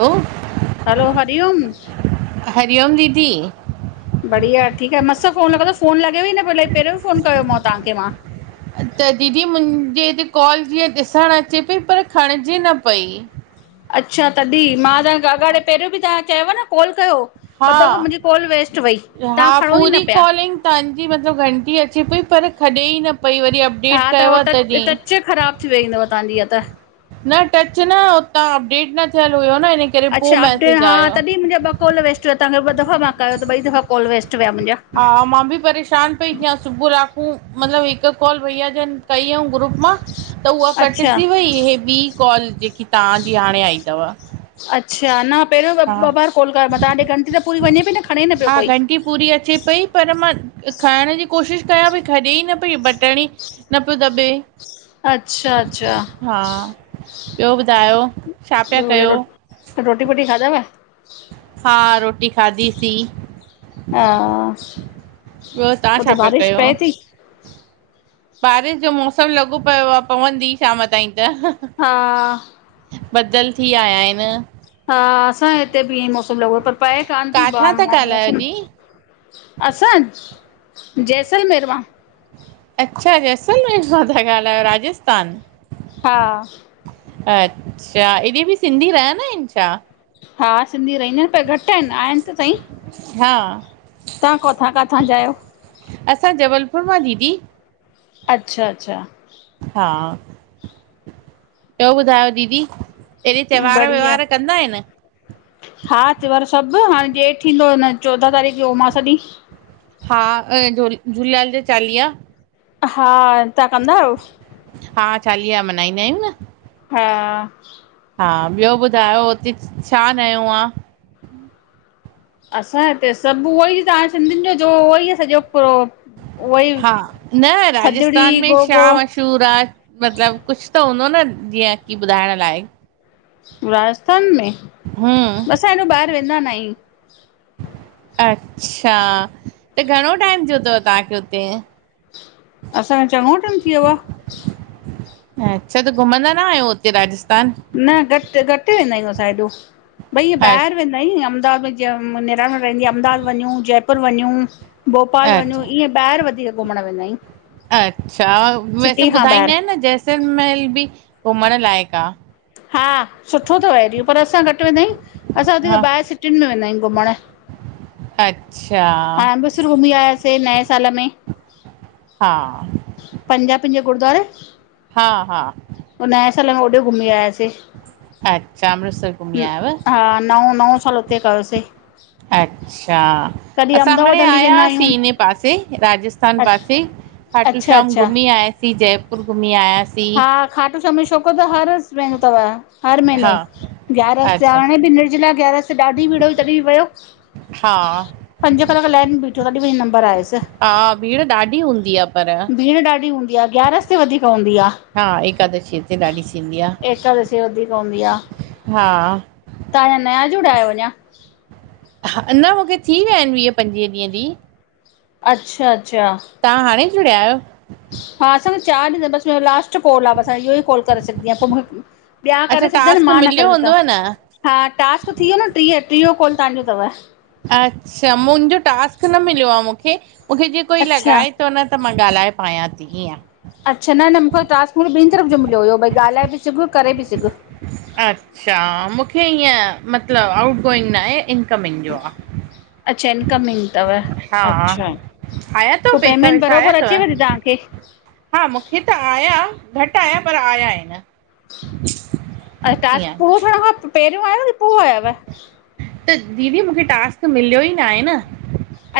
हलो hello, Hari Om Hariom, दीदी बढ़िया, ठीकु आहे, मस् फ़ोन लॻंदो। फोन लॻे ई न, भली पहिरियों ईअं फोन कयो तव्हांखे मां। त दीदी, मुंहिंजे हित कॉल जीअं ॾिसणु अचे पई, पर खणिजे न पईं। अच्छा तॾहिं, मां तव्हांखे अगड़े पहिरियों बि तव्हां चयव न कॉल कयो। ॿ हा दफ़ो मुंहिंजी कॉल वेस्ट वई, हा तव्हां खणो ई न पूरी पिया। कॉलिंग तव्हांजी मतलबु घंटी अचे पई, पर खॾे ई न पई, वरी अपडेट हा त कयो उहो आहे टच तॾीं। टच ख़राबु थी वई अथव तव्हांजी ई त न टच न, हुतां अपडेट न थियल हुयो न हिन अच्छा अपडेट हा, तॾहिं मुंहिंजा ॿ कॉल वेस्ट हुआ। तव्हांखे ॿ दफ़ा मां कयो त ॿई दफ़ा कॉल वेस्ट विया मुंहिंजा। हा, मां बि परेशानु पई थियां सुबुह लाकू, मतिलबु हिकु कॉल भईया जन कई हुय ग्रुप मां त उहा अच्छा कटिजी वई, हे ॿी कॉल जेकी तव्हांजी हाणे आई अथव। अच्छा! न पहिरियों हा ॿ बार कॉल कयो मां तव्हां ॾे, ग़नटी त पूरी वञे पई न खणे न पियो हा कोई। घंटी पूरी अचे पई, पर मां खाइण जी कोशिशि कयां पई, खॾे ई न पई बटणी न पोइ दबे अच्छा-अच्छा ॿियो ॿुधायो? छा पिया कयो? रो रोटी वोटी खाधा व? हा रोटी खाधी सि। हा तव्हां छा उते पिया बारिश कयो? पए थी? बारिश जो मौसम लॻो पयो आ पवंदी शाम ताईं त। हा बदल थी आया आहिन। हा असां हिते भी मौसम लगो, पर पए कान थी काथां बाम था ॻाल्हायो मौसम। दी? असां! जैसलमेर मा। अच्छा! जैसलमेर मां था ॻाल्हायो, राजस्थान। हा। अच्छा! एबिभी सिंधी रहंदाइन छा? हा, सिंधी रहिंदा त घट आहिन, आहिन त सई। हा। तां, कथां-काथां जायो? असां, जबलपुर मां दीदी। अच्छा-अच्छा। हा, त ॿुधायो दीदी? एॾे त्योहार बढिया। व्योहार कंदा आहिनि? हा, त्योहार सभु, हाणे डेत थींदो न चोॾहं तारीख़ जो उमास सॾीं। हा, अंए झूलेलाल जा चालीहा। हा, तां कंदा आयो? हा, चालीहा मन्नाईंदा आहियूं ना। हा। हा, ॿियो ॿुधायो हुते छा नयो आ। असां हिते सभु उहो ई तां सिंधियुन जो उहो ई सॼो पूरो। उहो ई हा, न थधिड़ी राजस्थान में छा गोगो मश। सूर आ मतलब कुछ त हूंदो न जीय की ॿुधाइण लाइ। राजस्थान में! हम्म असां हेॾो ॿाहिर वेंदा न आहि। अच्छा, त घणो टाइम थियो त तांखे हुते। असां चंगो टाइम थियो आ। अच्छा, त घुमंदा न आयो हुते राजस्थान? न घट् घट् वेंदा आहियूं असां हेॾो, भई इह अ ॿाहिर। नही, अहमदाबाद में जीय निराणू रहंदीया अहमदाबाद वञू, जयपुर वञू। भोपाल वञू अच्छा ईअं ॿाहिर वधीक घुमण वेंदा आहियूं। अच्छा, वैसे सिटी खां ॿुधाईंदा आहिन ॿाहिरि न जैसलमेर बि घुमण लाइक़ु आ। हा सुठो थव इडियो पर असां घट् वेंदा आहिं। असां वधिक हा ॿाहिर सिटीयूंन में वेंदा आहियूं घुमण अच्छा हा। फिर घुमी आयासे नए साल में। हा। पंजापिंजे गुरुद्वारे। हा हा। उन एसा लगो हूॾे घुमी आयासे। अच्छा अमृतसर घुमी आयव हा, नओ नओ साल हुते कयोसे। हा। अच्छा, असां अहमदाबाद हाणे हली वेंदा आहियूं आयासीं इन पासे राजस्थान पासे। खाटू अच्छा श्याम अच्छा घुमी आयासीं, जयपुर घुमी आया। हा! खाटू श्याम मुहिंजी छोकरो त हर वेंदो थव हर महीने हा ग्यारह ते अच्छा हाणे बि निर्जला ग्यारस ते ॾाढी भीड़ हुई तॾी बि वयो। हा पंज कलाक लाइन में बीठो तॾी वनी नम्बर आयुस हा भीड़ ॾाढी हूंदी आहे पर भीड़ ॾाडी हूंदी आ। ग्यारस ते वधीक हूंदी आ। हा एकादशी ते ॾाढी थींदी आहे एकादशी वधीक हूंदी आ। हा तां हाणे नया जुड़ा आयो अञा? हा न मूंखे थी विया आहिन वीह पंजवीह ॾींहं दी अच्छा अच्छा तां हाणे जुड़िया आयो? हा असां चार बस लास्ट कॉल आ बस इहो ई कॉल करे सघदी आहियां पोए मुं ॿिया अच्छा करे सघंदा आहीन टास्क मां न करे मिलियो सघंदम हूंदव न हा टास्क थी वियो न टीह, टीहो कॉल तांजो थव। अच्छा मुंहिंजो टास्क न मिलियो आ मूंखे, मूंखे जिय कोई अच्छा लॻाए थो न त मा ॻालाए पायां थी हीअं अच्छा न न मूंखे टास्क ॿिन तरफ़ जो मिलियो हुयो भई ॻालाए भी सघ करे भी सघ। अच्छा मूंखे ईअं मतलब आउट गोइंग जो नाए इनकमिंग जो आ। अच्छा इनकमिंग थव हा अच्छा आया अथव पो पैसा पेमेंट वैसा आया बरोबर अचेव थी अथव तां खे? हा मूंखे त आया, घट आया पर आया आहिन अच्छा टास्क शुरु थियण खां पहरियो आयव की पो आयव? त दीदी मूंखे टास्क मिलियो ई नाए न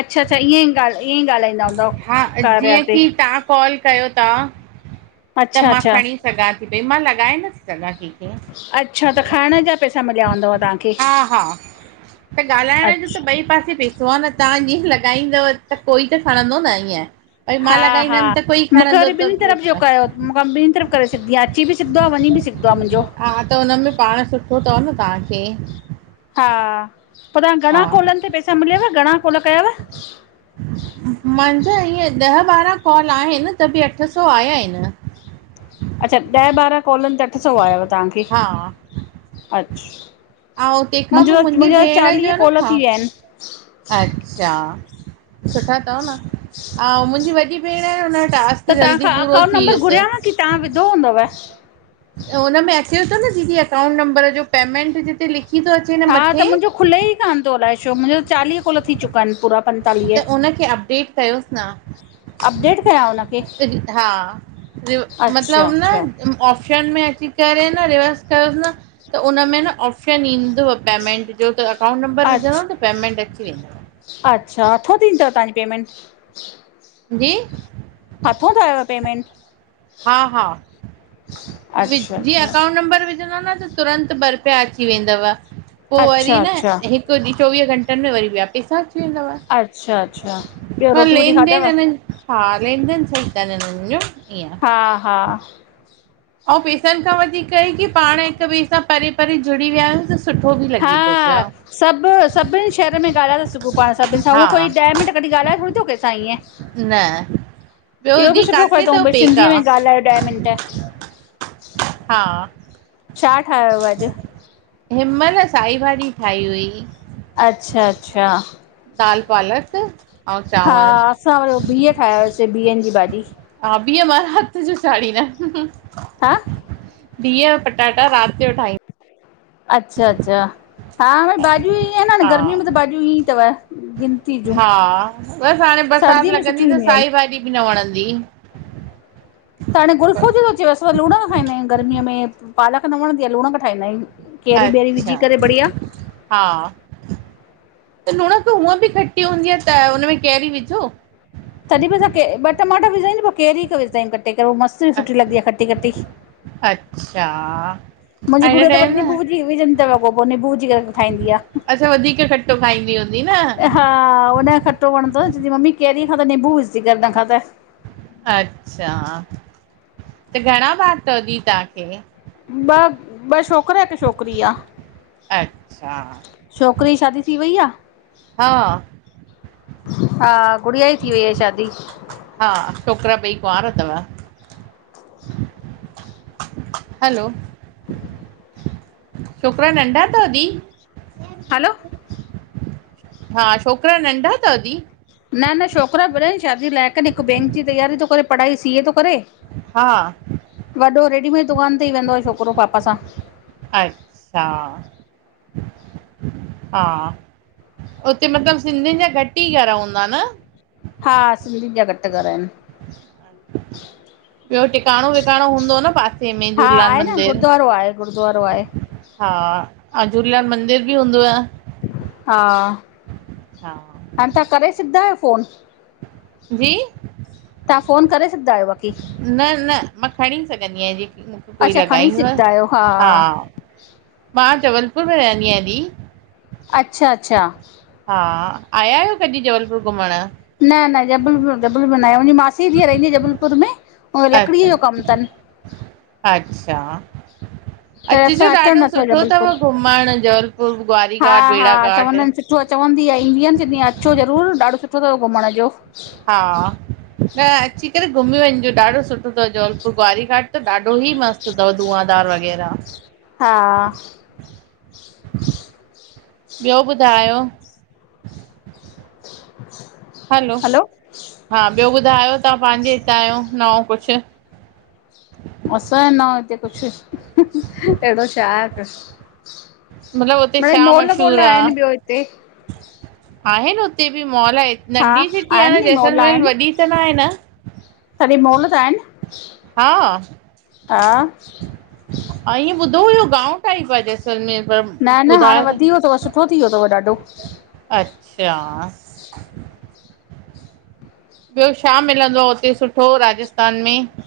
अच्छा त ईअं ई ॻाल, ईअं ई ॻालाईंदा हूंदव हा कारिया जीअं ते। की तव्हां कॉल कयो तां त अच्छा मा अच्छा खणी सघां थी, पई मां लॻाए नथी सघां अच्छा त खरण जा पैसा मिलिया हूंदव तां खे हा हा त ॻालाइण जो त अच्छा ॿई पासे पो न तां जीअं लॻाईंदव त कोई त खणंदो न ईअं। भई हा मां हा लॻाईंदमि त कोई मूंखे खणंदो वरी ॿिनी तरफ़ जो त कयो। मूंख ॿिनी तरफ़ करे सघदी आ। अची भी सघदो आ, वञी भी सघदो आ मुंजो। हा त हुन में पाण सुठो थव न तखे हा, पो तां खे हा घणा कॉल ते पैसा मिलियव, घणा कॉल कयव? मंजा इअं ॾह ॿारां कॉल आहिन त भी अठ सौ आया आहिन। अच्छा ॾह ॿारनि कॉलनि जा अठ सौ आयव। तव्हांखे हा। अच्छा अउं तंहिं खां पो मुंहिंजो मुंहिंजी मुंहिंजा भेण चालीह जो न कॉल हा थी विया आहिनि अच्छा सुठा थव न अउं मुंहिंजी वॾी भेण उन टास्क त जल्दी तव्हांखां पूरो अकाउंट थी नंबर वियुस। घुरियांव की तां विधो हूंदव त हुन में अचेव थो न दीदी अकाउंट नंबर जो पेमेंट जिते लिखी थो अचे न हा त मथे मुंहिंजो खुले ई कोन थो अलाए छो? मुंहिंजो चालीह कॉल थी चुका आहिन पूरा पंज त उनखे अपडेट कयोस अपडेट कयां हुनखे न। हा [unintelligible] अच्छा मतलब अच्छा न ऑप्शन में अची करे न रिवर्स कयोस न, त उनमें न ऑप्शन ईंदो पेमेंट जो त अकाउंट नंबर विझंदो अच्छा न पेमेंट अचे। अच्छा थोड़ी ॾीदा पेमेंट जी हथो हथ आयव पेमेंट? हा- हा अच्छा जीअं अच्छा अकाउंट नंबर विझंदव न त तुरंत ब् रू पया अची वेंदव पोइ वरी अच्छा न- अच्छा - हिक ॾींह चोवीह घंटन में वरी बिया पैसा वेंदव अच्छा -अच्छा ॿियो रोटी वोटी खाधव? हाँ, लेन -देन सही तन हिनन जो ईअं हाँ- हाँ, ऐं पेसन खां वधीक ई की पाण हिक ॿिए सां परे- परे जुड़ी विया आहियूं सुठो बि लॻे थो पियो। हा सभ सभिन शहर में ॻाल्हाए था, सघूं पाण सभिन सां ड्ह हा कोई ॾह मिंट कॾी ॻाल्हाये।, थोड़ी तो कैंसां ईंएं? न ॿियो इहो दी बि सुठो कयो काथे तऊं, थो भई, पेका? सिंधीअ में ॻाल्हायों ॾह मिंट। हाँ- - छा ठाहिव अड्। हिन मल साई भाडी ठाही हुई। अच्छा -अच्छा दाल- पालक हा चांवर असां वरी बीह ठाया यास बीहन जी भाडी्। हाँ, बिह, मां रात जो चाड़ींदम। हाँ? बिह पटाटा रात जो ठाहींद अच्छा -अच्छा हा भई भाडीयूं ईअं न हा गर्मीअ में त भाडीयूं ईअं तव। हा बस हाणे बरसात सर्दीअ में लॻंदी सुठियूं त ईंदियूं आहिनि साई, भाॼी बि न वणंदी। त हाणे गुलफ़ू जो थो अचे असां लूणक खाईंदा आहियूं गर्मीअ में पालक न वणंदी आहे लूणक खाईंदा आहियूं। केरी बेरी विझी अच्छा करे, बढ़िया। हा त लुणक हूअं बि खटी हूंदी आ, त हुन में कैरी विझो? तॾहिं बि असा ॿ टमाटा विझंदायूं, पोइ केरी हिक विझंदायूं, कटे करे पो मस्त सुठी अच्छा लगदी आ खटी- खटी। अच्छा। मुंहिंजी ऐं हिन गुड़िया, त टाइम वरी न निबू विजी विझंदी पो निबू विजी करे ठाईंदी आ। अच्छा, वधीक खटो खाईंदी हूंदी न? हा, हुनखे खटो वणंदो चईंदी मम्मी केरी खा, त निंबू विझी करे खा तंहिंखां त। अच्छा, त घणा बा्र तव दी तव्हांखे? ॿ ॿ छोकरा, हिक छोकरी आ। अच्छा छोकरे, जी शादी थी वई आ। हा हा, गुड़िया जी, थी वई आ शादी। हा छोकरा, ॿई कुंवारा तव- - हलो छोकरा, नंढा तव दी। हलो, हा, छोकरा नंढा तव दी। न न छोकरा वडा ईन, शादी लाइक़ इन हिक बैंक जी तयारी थो करे, पढ़ाई सीए तो करे। हाँ, वॾो रेडीमेड दुकान ते ई वेंदो आ, छोकरो पापा सां। अच्छा, हाँ। उते मतलब सिंधियन जा घट ई, घर हूंदा न। हाँ, सिंधीन जा घट घर आहिन। ॿियो टिकाणो विकाणो हूंदो न, पासे में हा झूलेलाल आहे न मंदिर। गुरुद्वारो आहे गुरुद्वारो आहे। हा, ऐं झूलेलाल मंदिर बि हूंदुव। हा हा हाणे तां करे सघदा आहियो फोन जी तां फ़ोन करे सघंदायो न न मां खणी सघंदी आहियां जेकी मूंखे कोई अच्छा खणी लॻाईंदो सघंदा आहियो हा मां जबलपुर में रहंदी आहियां दी अच्छा अच्छा हा आया आहियो कॾहिं जबलपुर घुमण न न जबलपुर जबलपुर न आहे मुंहिंजी मासीअ जी धीअ रहंदी आहे जबलपुर में उय लकड़ीअ अच्छा जो कमु तनि अच्छा त अचिजो अंसाजो अचु ॾाढो न थिय सुठो जबलपुर अथव घुमण जबलपुर ग्वारी हा घाट हा बेड़ा घाट चवंदा चवंदी आहे ईंदी आ ईंअ भी चवंदी आ अचो ज़रूरु ॾाढो सुठो अथव घुमण जो हा न अची करे घुमी वञिजो ॾाढो सुठो जबलपुर ग्आरी घाट त ॾाढो ईी मस्त अथव धुआधार वग़ैरह हा ॿियो ॿुधायो हलो हा ॿियो ॿुधायो तव्हां पंहिंजे हितां आयो न ओं कुछु असां न हुते कुछु अहिड़ो छा मतिलबु हुते मिड़इ छा मॉल मोल मशहूरु आहिनि ॿियो हिते आहे उते बि मॉल आहे हा नंढी सिटी आहिनि आहे न नी मॉल जैसलमेर वॾी त न आहे न तड्हे मॉल त आहिनि हा हा अ ईअ ॿुधो हुयो गाओ ाई ब स म न न हाणे उधार वधी वियो अथव सुठो थी वियो अथव ॾाढो अच्छा ॿियो छा मिलंदो आ हुते सुठो राजस्थान में जीअं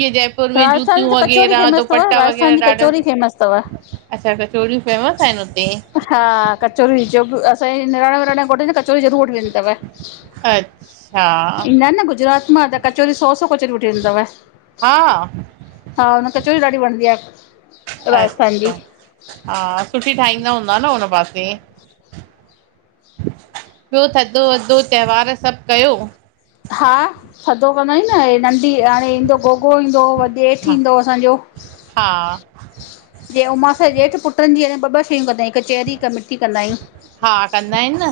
जय जबलपुर में राजस्थान जी जूतियूं त कचौरी वगैरह फेमस अथव दुपट्टा राजस्थान जी वग़ैरह ॾाढा कचौरी फेमस अथव अच्छा कचोरियूं फेमस आहिनि हुते हा कचोरी जो असांजी निणान विणाण कोढदीं जो कचोरी ज़रूर वठी वेंदी तव अथव अच्छा ईंदा आहिनि न गुजरात मां त कचोरी सौ सौ कचोरी वठी ईींदव हा हा न कचोरी ॾाढी बणदी आहे राजस्थान जी अच्छा हा सुठी ठाहींदा हूंदा न हुन पासे ॿियो थधो वधो त्वारु सभु कयो हा थधो कंदा आहियूं न नंढी हाणे ईंदो गोगो ईंदो वॾेि जेठ हा थींदो असांजो हा। जे उमास जेह्ठि पुटनि जी ॿ ॿ शयूं कंदा हिकु चेरी हिकु मि ठी कंदा हा कंदा आहियूं। आहिनि न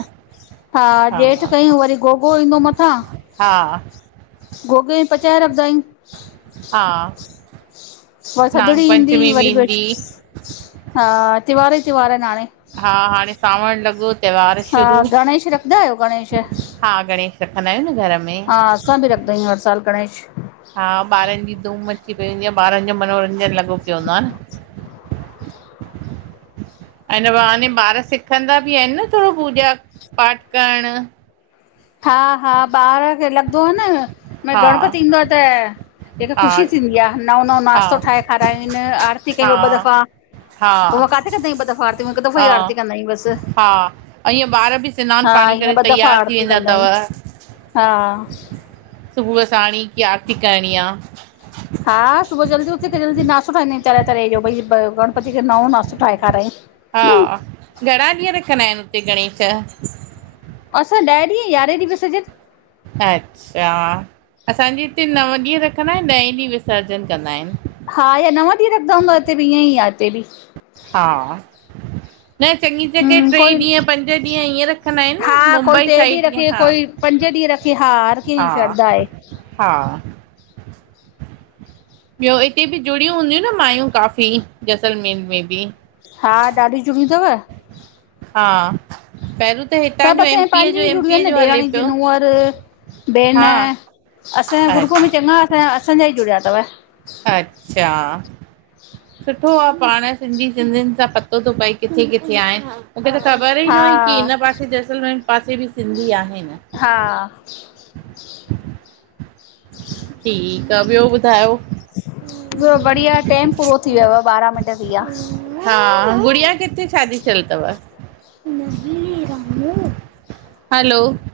हा जेठि कयूं वरी गोगरो ईंदो मथां हा गोगे में पचाए रखांदा अयू हा। व थदणी नाग ईंदी पंचमी बि वरी बर ईंदी हा त्योहार त्योहार अन हाणे हा हाणे सावण लॻो त्योहार हा शुरू गणेश रखदा आहियो गणेश हा गणेश रखंदा आहियूं न घर में हा, असां बि रखंदा आहियूं हर साल गणेश। हा ॿारनि जी धूम अची पई हूंदी आ, ॿारनि जो मनोरंजन लॻो पियो हूंदो आ न हिन बहाने ॿार सिखंदा बि आहिनि न थोरो पूॼा पाठ करणु हा -हा ॿार खे लॻदो आ न, हा गणपती इंदो आ त जें हिक हा ख़ुशी थींदी आ नओं- नओं हा नाश्तो ठाहे खाराईनि आरती हा कयूं ॿ दफ़ा हा- उहा काथे कंदा आहियूं ॿ दफ़ा आरती हिकु दफ़ो ई हा आरती कंदा आहियूं बसि -हा ऐं ईअं ॿार बि स्नान हा पाणी करे ईअं ॿ दफ़ा तैयार थी आरती इंदा कंदा तव, आहियूं हा सुबुह साणी की आरती करणी आ हा सुबुह जल्दी उथी त जल्दी नशो ठाईंदा तरह- तरह जो भई गणपती खे नओ नासतो ठाहे खारायूं हा, घणा ॾींहं रखंना आहिन हुते गणेश? असां ॾह ॾींह, यारहें ॾिहं विसजर्न अच्छा! असांजे हिते नव ॾींहं रखंदा आहिनि, ॾहें ॾींहं विसर्जन कंदा आहिनि हा या नव ॾींहं रखंदां हूंदा हिते बि ईअं ई आ ईते बि हा। न चङी जॻह हम्म टे कोई ॾींहं, पंज ॾींहं ईअं रखंदा आहिनि। हा कोई मुंबई टे ॾींहं साइड ईअं रखे हा कोई पंज ॾींह रखी हा, हर कहिंजी हा श्ररदा आहे। हा। ॿियो हिते बि जुड़ियूं हूंदियूं न माययूं काफ़ी, जैसलमेर में बि हा ॾाढी जुड़ियी थव हा पहिरो सभु असां पंहिंजी ई जुड़ियूं आहिनि, ॾेराणी जी पियो नूअर, भेण हा असांजे अ ग्रुप में चङा असांजा, असांजा ई जुड़िया अथव। अच्छा। सुठो आहे पाण सिंधी सिंधियुनि सां पतो थो पए किथे -किथे आहिन। मूंखे त ख़बर ई हा न हुई की हिन पासे जैसलमेर पासे बि सिंधी आहिनि। हा। ठीकु आ ॿियो ॿुधायो ब्यो बढ़िया टेम पूरो थी योव बारहां मिट थी ईया हा, गुड़िया किथे शादी थियल थव? न रहू हलो [unintelligible]